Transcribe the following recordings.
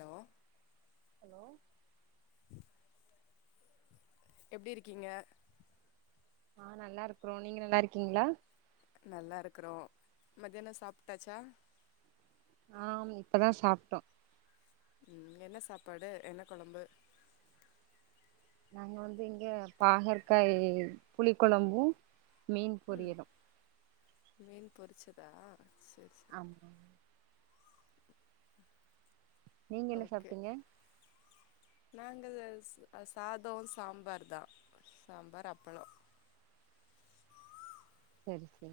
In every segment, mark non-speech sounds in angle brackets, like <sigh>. Hello hello <inaudible> எப்டி இருக்கீங்க ஆ நல்லா இருக்றோ நீங்க நல்லா இருக்கீங்ளா நல்லாருக்குறோ மதியானொ சாப்ட்டாச்சா ஆம் இப்பதா சாப்ட்டோ ம் என்ன சாப்பாடு என்ன கொழம்பு நாங்க வந்து இங்க பாகற்காய் புளி கொழம்பு மீன் ம் பொரியளு மீன் பொறிச்சதா செர் செர் ஆமாங் நீங்க என்ன ஓகே சாப்ட்டிங்க நாங்க சா சாதொ சாம்பார் தா சாம்பார் அப்பளொ சரி சரி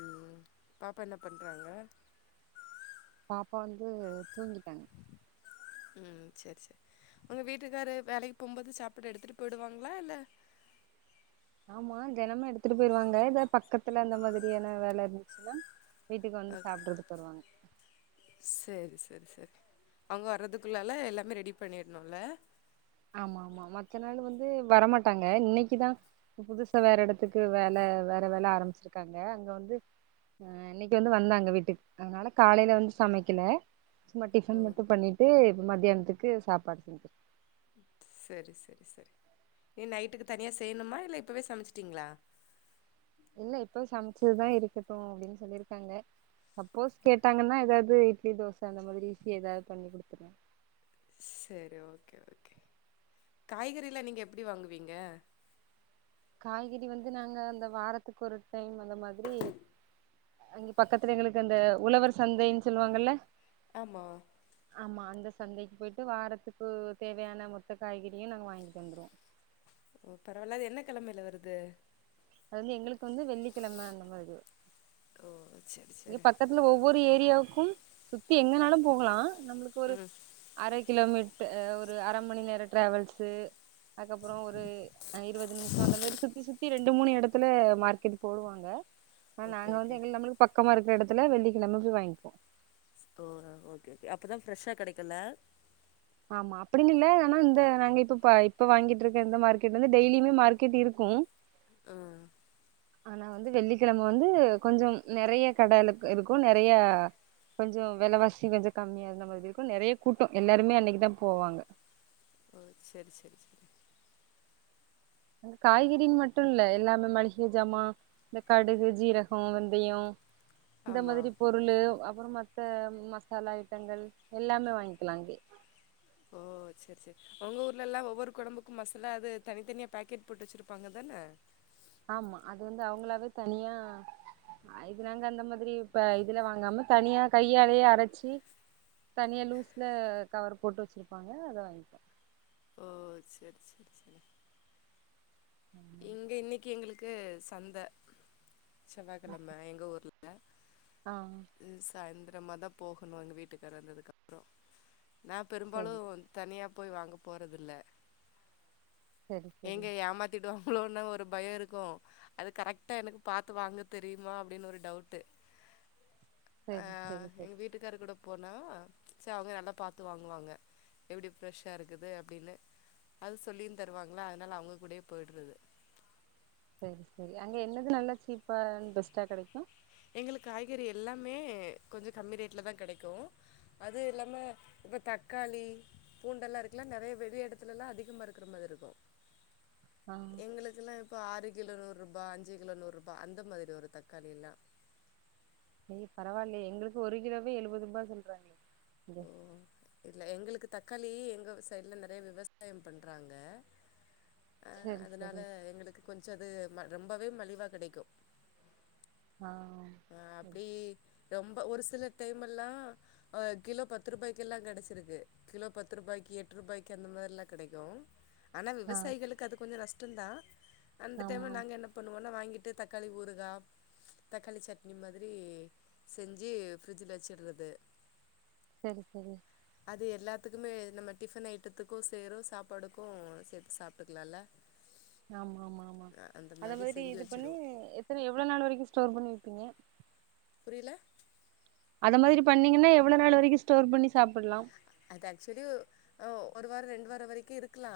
ம் பாப்பா என்ன பண்றாங்க பாப்பா வந்து தூங்கிட்டாங்க ம் சரி சரி உங்க வீட்டுக்காரு வேலைக்கு போம்போது சாப்படு எடுத்துட்டு போய்டுவாங்களா இல்ல ஆமா தெனமு எடுத்துட்டு போயிருவாங்க ஏ பக்கத்துல அந்த மாதிரியான வேல இருந்துச்சுன்னா வீட்டுக்கு வந்து ஓகே சாப்பிட்றதுக்கு வருவாங்க செரி செரி செரி அவுங்க வர்றதுக்குள்ளால எல்லாமே ரெடி பண்ணிட்ணுல ஆமா ஆமா மத்த நாள் வந்து வரமாட்டாங்க இன்னைக்கிதா புதுசா வேற எடத்துக்கு வேல வேற வேல ஆரம்பிச்சிருக்காங்க அங்க வந்து ஆ இன்னைக்கு வந்து வந்தாங்க வீட்டுக்கு அதனால காலையில வந்து சமைக்கல சும்மா டிஃபன் ஓ மட்டு பண்ணிட்டு இப்ப மத்தியானத்துக்கு சாப்பாடு செஞ்சே செரி செரி செரி இனி நைட்டுக்கு தனியா செய்யணுமா இல்ல இப்பவே சமச்சிட்டிங்களா இல்ல இப்ப சமச்சதுதா இருக்கட்டு அப்டின்னு சொல்லிருக்காங்க சப்போஸ் கேட்டாங்கன்னா எதாவ்து இட்லி தோச அந்த மாதிரி ஈசியா எதாவ்து பண்ணி குடுத்துருவே செரி ஓகே ஓகே காய்கறிலா நீங்க எப்புடி வாங்குவீங்க காய்கறி வந்து நாங்க அந்த வாரத்துக்கு ஒரு டைம் அந்த மாதிரி அங்கே பக்கத்துல எங்களுக்கு அந்த உழவர் சந்தைன் சொல்லுவாங்கல்ல ஆமா ஆமா அந்த சந்தைக்கி போய்ட்டு வாரத்துக்கு தேவையான மொத்த காய்கறியு நாங்க வாங்கிட்டு வந்துருவோ ஓ பரவால்ல அது என்ன கெழமையில வருது அது வந்து எங்களுக்கு வந்து வெள்ளிக்கெழம அந்த மாதிரி வரு ஓ செரி செரி இதுல ஒவ்வொரு ஏரியாவுக்கும் சுத்தி எங்கனாலும் போகலா நம்பளுக்கு ஒரு ம் அரை கிலோமீட் ஒரு அர மணி நேர டிராவல்ஸு அதுக்கப்புறோ ஒரு இருவது நிமிஷொ அந்த மாரி சுத்தி சுத்தி ரெண்டு மூணு எடத் துல மார்க்கெட் போடுவாங்க ஆன ஓகே நாங்க ஓகே வந்து எங்க நம்மளுக் பக்கமா இருக்கிற எடத்துல வெள்ளி கெழம போய் வாங்கிப்போ ஓ அ ஓகே ஓகே அப்பதா ஃப்ரெஷா கெடைக்குல்ல ஆமா அப்படின் இல்ல ஆனா இந்த நாங்க இப்ப இப்ப வாங்கிட்டு இருக்க இந்த மார்கெட் வந்து டெய்லியுமே மார்கெட் இருக்கு ஆ ஆனா வந்து வெள்ளிக்கெழம வந்து கொஞ்சம் நெறைய கட இருக்கு நெறையா கொஞ்ச வெலவாசி கொஞ்ச கம்மிய இருந்த மாதிரி இருக்கு நெறைய கூட்ட எல்லாருமே அன்னைக்குதா போவாங்க ஓ செர் செரி செரி காய்கறின் மட்டு இல்ல எல்லாமே மளிகை ஜாமா இந்த கடுகு சிரக வெந்தய இந்த ஆமா மாதிரி பொருளு அப்புறம் மத்த மசாலா ஐட்டங்கள் எல்லாமே வாங்க்கலா அங்கயே ஓ செரி செரி ஒங்க ஊர்லல்லா ஒவ்வொரு கொழம்புக்கு மசாலா அது தனித்தனியா பேக்கெட் போட்டு வச்சுருப்பாங்க தானே ஆமா அது வந்து அவங்களாவே தனியா அ இது நாங்க அந்த மாதிரி இப்ப இதுல வாங்காம தனியா கையாலேயே அரைச்சி தனியா லூஸ்ல கவர் போட்டு வச்சிருப்பாங்க அத வாங்கிப்போ ஓ செரி செரி செரி <inaudible> எங்க இன்னைக்கு எங்களுக்கு சந்த செவ்வாகெழம எங்க ஊர்ல ஆ சாய்ந்ரமாதா போகணு எங்க வீட்டுக்காரர் வந்ததுக்கப்ற நா பெரும்பாலு செரி வந் தனியா போய் வாங்க போறதில்ல செரி செரி எங்க ஏமாத் திடு வாங்களோனு ஒரு பய இருக்கு அது கரெக்டா எனக்கு பாத்து வாங்க தெரியுமா அப்டின்னு ஒரு டவுட்டு ஆ செரி செரி செரி எங்க வீட்டுக்காரு கூட போனா சரி அவங்க நல்லா பாத்து வாங்குவாங்க எப்டி ஃப்ரெஷ்ஷா இருக்குது அப்டின்னு அது சொல்லியு தருவாங்களா அதனால அவங்க கூடே போயிடுறது சரி சரி அங்க என்னது நல்லா சீப்பா அண்ட் பெஸ்ட்டா கெடைக்கு எங்களுக்கு காய்கறி எல்லாமே கொஞ்ச கம்மி ரேட்டிலதா கெடைக்கு அது இல்லாம இப்ப தக்காளி பூண்டெல்லா இருக்குல்ல நெறைய வெளி எடத்துலல்லா அதிகமா இருக்கிற மாதிரி இருக்கு ஆ எங்களுக்குக்கெல்லா இப்போ ஆறு கிலோ நூருபா அஞ்சு கிலோ நூருபா அந்த மாதிரி வரு தக்காளி எல்லா ஏ பரவாயில்லையே எங்களுக்கு ஒரு கிலோவே எழுவதுருவா சொல்றாங்க இங்க இல்ல எங்களுக்கு தக்காளி எங்க சைடு்ல நெறையா விவசாய பண்றாங்க செரி அதனால செரி எங்களுக்கு கொஞ்ச அது ரொம்பவே மலிவா கிடைக்கு ஆ ஆ அப்டி ரொம்ப ஒரு சில டைமெல்லா கிலோ பத்து ரூபாய்க்கெல்லா கெடைச்சிருக்கு கிலோ பத்து ருபாய்க்கு எட்டு ருபாய்க்கு அந்த மாரில்லா கெடைக்கு ஆனா ஆமா விவசாயிகளுக்கு அது கொஞ்ச நஷ்டந்தா அந்த டைம்ல ஆமா நாங்க என்ன பண்ணுவோனா வாங்கிட்டு தக்காளி ஊறுகா தக்காளி சட் இனி மாதிரி செஞ்சு ஃபரிட்ஜில்ல வச்சுட்றது செரி செரி அது எல்லாத்துக்குமே நம்ம டிஃபன் ஐட்டத்துக்கு சேறு சாப்பாடுக்கு சேத்து சாப்ட்டுக்கலாம்ல ஆமா ஆமா ஆமா அத மாதிரி செஞ்சு இது பண்ணி வச்சுடுவோ எத்தன எவ்ளோ நாள் வரைக்கு ஸ்டோர் பண்ணி வைப்பீங்க புரில அத மாதிரி பண்ணிங்கன்னா எவ்ள நாள் வரைக்கு ஸ்டோர் பண்ணி சாப்பிட்லா அது ஆக்சுவலி அ ஒரு வாரம் ரெண்டு வார வரைக்கும் இருக்கலா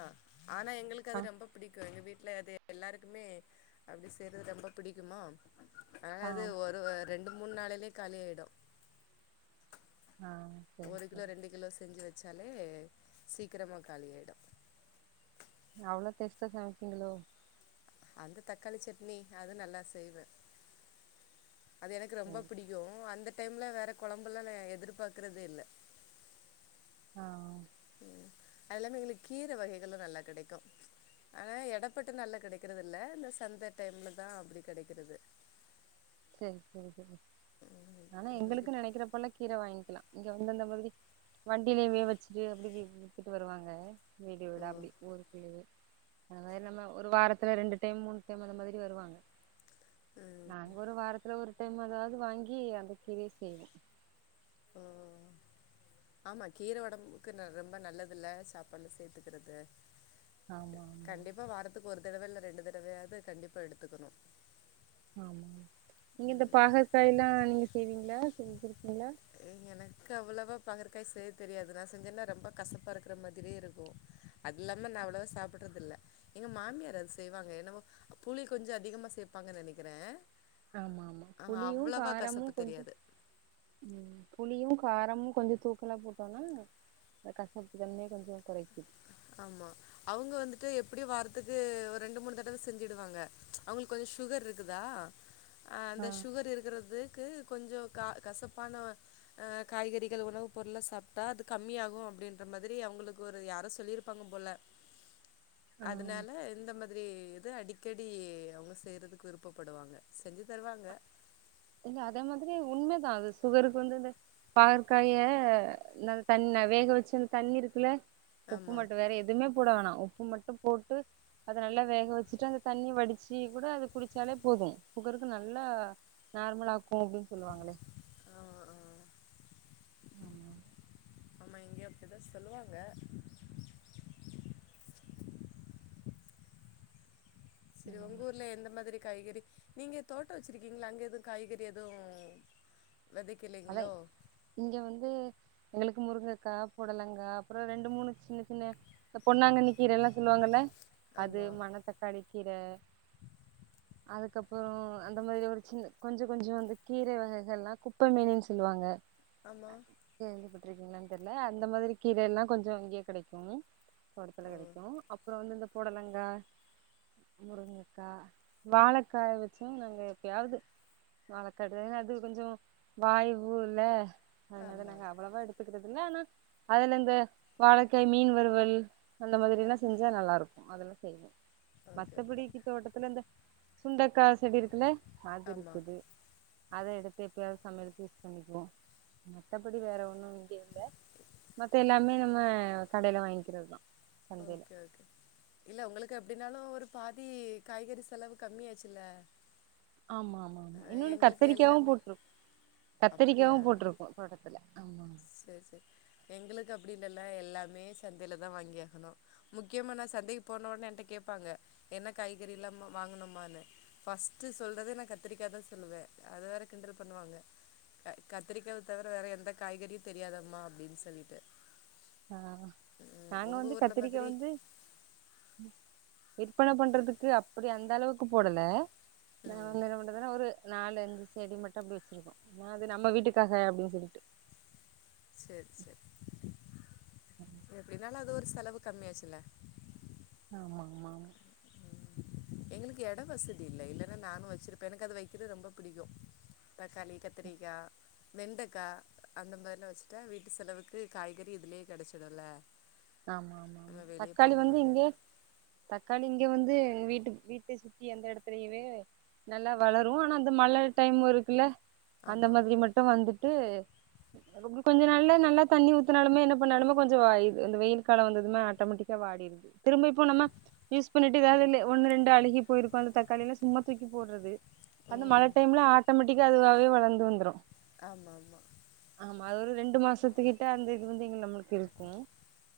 ஆனா எங்களுக்கு ஆ அது ரொம்ப புடிக்கும் எங்க வீட்ல அது எல்லாருக்குமே அப்டி செய்றது ரொம்ப பிடிக்குமா ஆ அதாவது ஒருவர் ரெண்டு மூணு நாளிலே காலி ஆய்டும் ஆ சரி ஒரு கிலோ சரி ரெண்டு கிலோ செஞ்சு வச்சாலே சீக்கிரமா காலி ஆய்டும் அவ்ளோ டேஸ்ட்டா சமைப்பிங்களோ அந்த தக்காளி சட்னி அதும் நல்லா செய்வ அது எனக்கு ரொம்ப சரி புடிக் கும் அந்த டைம்ல வேற குழம்புல்லாம் நா எதிர்பார்க்கறதே இல்ல ஆ ம் அது இல்லாம எங்களுக்கு கீர வகைகள்லா நல்லா கிடைக்கும். ஆனா எடப்பட்ட நாள்ல கிடைக்கறதில்ல இந்த சந்த டைம்ல தான் அப்டி கிடைக்கிறது. சேரி சேரி சேரி ஆனா இன்னைக்கு எங்களுக்கு நினைக்கிறப்பல்லா கீர வாங்கிக்கலாம் இங்க இந்தந்த பகுதி வண்டியிலே இப்டே வச்சுட்டு அப்டிஇப்டி வித்துட்டு வருவாங்க. வீடு வீட அப்டி ஊருக்குள்ளே அந்த மாரி நம்ம ஒரு வாரத்துல ரெண்டு டைம் மூணு டைம் அந்த மாதிரி வருவாங்க நாங்க ஒரு வாரத்துல ஒரு டைம் அதாவது வாங்கி அந்த கீரைய செய்வோம். அ அ ஆமா கீர உடம்புக்கு ரொம்ப நல்லது இல்ல சாப்பாடு சேர்த்துக்கிறது ஆமா ஆமா இப்ப வாரத்துக்கு ஒரு தடவ இல்லை ரெண்டு தடவையாவது கண்டிப்பா எடுத்துக்கணும். ஆமா நீங்க இந்த பாகக்காய் எல்லாம் நீங்க செய்வீங்களா செஞ்சிருக்கீங்களா எனக்கு அவ்ளோவா பகற்காய் செய்ய தெரியாது நான் செஞ்சேன்னா ரொம்ப கசப்பா இருக்கிற மாதிரியே இருக்கும். அது இல்லாம நான் அவ்ளோவா சாப்பிடறதுல்ல. எங்க மாமியார் அது செய்வாங்க என்னமோ புளி கொஞ்சம் அதிகமா சேப்பாங்கன்னு நினைக்கிறேன். ஆமா ஆமா ஆஹ், புளியும் அவ்வளவா கசப்பு காரமும் கொஞ்சோ தெரியாது ம் புளியும் காரமும் கொஞ்சோ தூக்கலா போட்டோம்னா அந்த கசப்பு தன்மைய கொஞ்சோ குறைக்குது ஆமா அவுங்க வந்துட்டு எப்டியும் வாரத்துக்கு ஒரு ரெண்டு மூணு தடவ செஞ்சுடுவாங்க. அவுங்களுக்கு கொஞ்சோ சுகர் இருக்குதா அந்த ஆ சுகர் இருக்கிறதுக்கு கொஞ்சோ க கசப்பான அ காய்கறிகள் உணவுப் பொருள்ளா சாப்ட்டா அது கம்மியாகும்.. அப்டின்ற மாதிரி அவங்களுக்கு ஒரு யாரோ சொல்லியிருப் ப்பாங்க போல ஆ அதனால இந்த மாதிரி எது அடிக்கடி அவுங்க செய்கிறதுக்கு விருப்பப்படுவாங்க செஞ்சு தருவாங்க. இல்ல அதே மாதிரி உண்மதான் அது சுகருக்கு வந்து இது பாகற்காய இந்த தண்ணி நான் வேக வச்சு அந்த தண்ணி இருக்குல, உப்பு ஆமா மட்டும் வேற எதுவுமே போட வோனா உப்பு மட்டும் போட்டு அத நல்லா வேக வச்சுட்டு அந்த தண்ணி வடிச்சு கூட அது குடிச்சாலே போதும் சுகருக்கு நல்லா நார்மலா ஆக்கும் அப்டின்னு சொல்லுவாங்களே ஆ ஆ உம் ஆமா இங்கயு அப்டிதா சொல்லுவாங்க செரி ம் உங்கூர்ல எந்த மாதிரி காய்கறி நீங்க தோட்டோ வெச்சுருக்கீங்களா அங்கே எதுவு காய்கறி எதுவு அதா விதைக்கலைங்களோ இங்க வந்து எங்களுக்கு முருங்கைக்கா புடலங்கா அப்புற ரெண்டு மூணு சின்ன சின்ன இந்த பொன்னாங்கண்ணி கீரை எல்லா சொல்லுவாங்கல்ல அது ஆமா மணத்தக்காளி கீரை அதுக்கப்புற அந்த மாதிரி ஒரு சின்ன கொஞ்ச கொஞ்ச வந்து கீரை வகைகள்லா கு குப்ப மேனின்னு சொல்லுவாங்க ஆமா கேள்ப்பட்டிருக்கீங்களான்னு தெர்ல அந்த மாதிரி கீரை எல்லாம் கொஞ்சோ அங்கேயே கிடைக்கும் தோட்டத்துல ஓ கிடைக்கும் அப்புறம் வந்து இந்த பொடலங்கா முருங்கக்கா வாழக்காய வச்சும் நாங்க எப்பயாது வாழக்கடுன்னு அது கொஞ்சோ வாய்வு இல்ல அதனால ஆமா நாங்க அவ்ளோவா எடுத் இருக்கறது இல்ல ஆனா அதுல இந்த வாழைக்கை மீன் வறுவல் அந்த மாதிரல்லா செஞ்சா நல்லாருக்கு அதெல்லா செய்வே ஓகே ஓகே மத்தபடிக்கு தோட்டத்துல இந்த சுண்டக்கா செடி இருக்குல்ல அது ஆமா இருக்குது அத எடுத்து எப்பயாவது சமையலுக்கு யூஸ் பண்ணிக்குவோ மத்தபடி வேற ஒண்ணு மத்த எல்லாமே நம்ம கடையில வாங்கிக்கிறதுதா சந்தையில ஓகே ஓகே இல்ல உங்களுக்கு எப்டின்னாலு ஒரு பாதி காய்கறி செலவு கம்மியாச்சுல்ல ஆமா ஆமா அஹ் இன்னொன்னு எங்களுக்கு கத்திரிக்காவும எல்லாமே போட்டிரு கத்திரிக்காவும் போட்டிருக்கு தோட்டத்துல ஆமா சேர் சேர் எங்களுக்கு அப்டி இல்லல்ல எல்லாமே சந்தையில தா வாங்கி ஆகணு முக்கியமா நா சந்தைக்கு போன உடனே என்ட்ட கேட்பாங்க என்ன காய்கறி எல்லா வாங்கனுமான்னு பஃஸ்ட்டு சொல்றதே நா கத்திரிக்காதா சொல்லுவே அது வேற கிண்டல் பண்ணுவாங்க கத்திரிக்காவ தவிர வேற எந்த காய்கறியு தெரியாதம்மா அப்டின்னு சொல்லிட்டு ஆ ம் நாங்க உங்க வந்து ஊர்ல கத்திரிக்கை மாதிரி வந்து விற்பனை பண்றதுக்கு அப்படி அந்த அளவுக்கு போடல ம் கிட்டதட்ட ஒரு நாலு அஞ்சு செடி மட்டும் அப்டி வச்சிருக்கோ அது நம்ம வீட்டுக்காக அப்டின்னு சொல்லிட்டு சேர் சேரி எப்படின்னாலு அது ஒரு செலவு கம்மியாச்சுல்ல ஆமா ஆமா ஆமா எங்களுக்கு இட வசதி இல்லை இல்லைன்னா நானு வச்சிருப்பே எனக்கு அது வைக்கிறது ரொம்ப பிடிக்கு தக்காளி கத்திரிக்கா வெண்டைக்காய் அந்த மாரிலா வச்சுட்ட வீட்டு செலவுக்கு காய்கறி இதுலயே கிடைச்சிடுல <inaudible> ஆமா ஆமா ஆமா தக்காளி வந்து இங்க தக்காளி இங்க வந்து வீட்டு வீட்ட சுத்தி எந்த இடத்துலயுமே நல்லா வளரு ஆனா அந்த மழை டைம் இருக்குல்ல அந்த ஆமாம் மாதிரி மட் வந்துட்டு கொஞ்ச நாள்ள நல்லா தண்ணி ஊத்தினாலுமே என்ன பண்ணாலுமே கொஞ்ச இந்த வெயில் காலம் வந்ததுமே ஆட்டோமேட்டிக்கா வாடிடுது திரும்ப இப்போ நம்ம யூஸ் பண்ணிட்டு எதாவது ஒன்னு ரெண்டு அழுகி போயிருக்கு அந்த தக்காளியில சும்மா தூக்கி போடுறது அந்த மழை ம் டைம்ல ஆட்டோமேட்டிக்கா அதுவாவே வளர்ந்து வந்துரு ஆமா ஆமா ஆமா அது ஒரு ரெண்டு மாசத்துக்கிட்ட அந்த இது வந்து எங்க நம்மளுக்கு இருக்கும்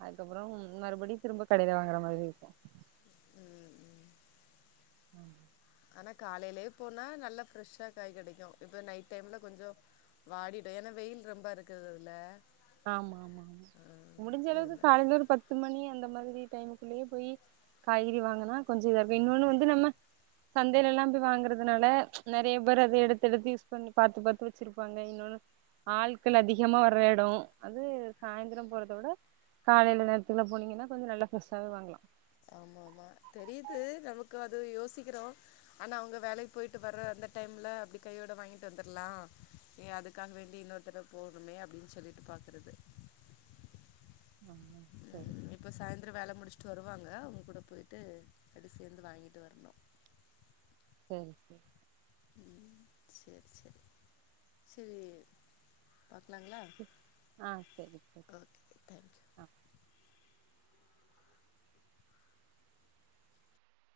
அதுக்கப்புறம் மறுபடியு திரும்ப கடையில வாங்குற மாதிரி இருக்கு ம் ம் உஹம் ஆனா காலையிலே போனா நல்லா ஃப்ரெஷ்ஷா காய் கிடைக்கும் இப்ப நைட் டைம்ல கொஞ்ச வாடிடு ஏன்னா வெயில் ரொம்ப இருக்குதுல்ல ஆமா ஆமா ஆமா ஆ, முடிஞ்ச அளவுக்கு இருந்தா காலந்த ஒரு பத்து பத்து மணி அந்த மாதிரி டைமுக்குள்ளேயே போய் காய்கறி வாங்கனா கொஞ்சம் இதா இருக்கும் இன்னொன்னு வந்து நம்ம சந்தையில எல்லா போய் வாங்குறதுனால நெறைய பேர் அத எடுத்து எடுத்து யூஸ் பண்ணி பாத்து பாத்து வச்சிருப்பாங்க இன்னொன்னு ஆள்கள் அதிகமா வர்ற இடம் அது சாயந்திரம் போறத விட காலையில நேரத்துக்குள்ள போனீங்கன்னா கொஞ்சம் நல்லா ஃப்ரெஷ்ஷாவே வாங்கலாம் ஆமா ஆமா தெரியுது நமக்கு அது யோசிக்கிறோ ஆனா அவுங்க வேலைக்கு போயிட்டு வர்ற அந்த டைம்ல அப்படி கையோட வாங்கிட்டு வந்துரலாம் ஏ அதுக்காக வேண்டி இன்னொருத் தர போகணுமே அப்படின் சொல்லிட்டு பாக்குறது ஆ சரி ம் இப்ப சாய்ந்தரம் வேல முடிச்சுட்டு வருவாங்க அவுங்க கூட போய்டடு அப்படி சேர்ந்து வாங்கிட்டு வரணும் செரி செரி ம் செரி செரி சேரி பாக்கலாங்களா ஆ சரி சரி ஓகே தேங்க் யூ ஆ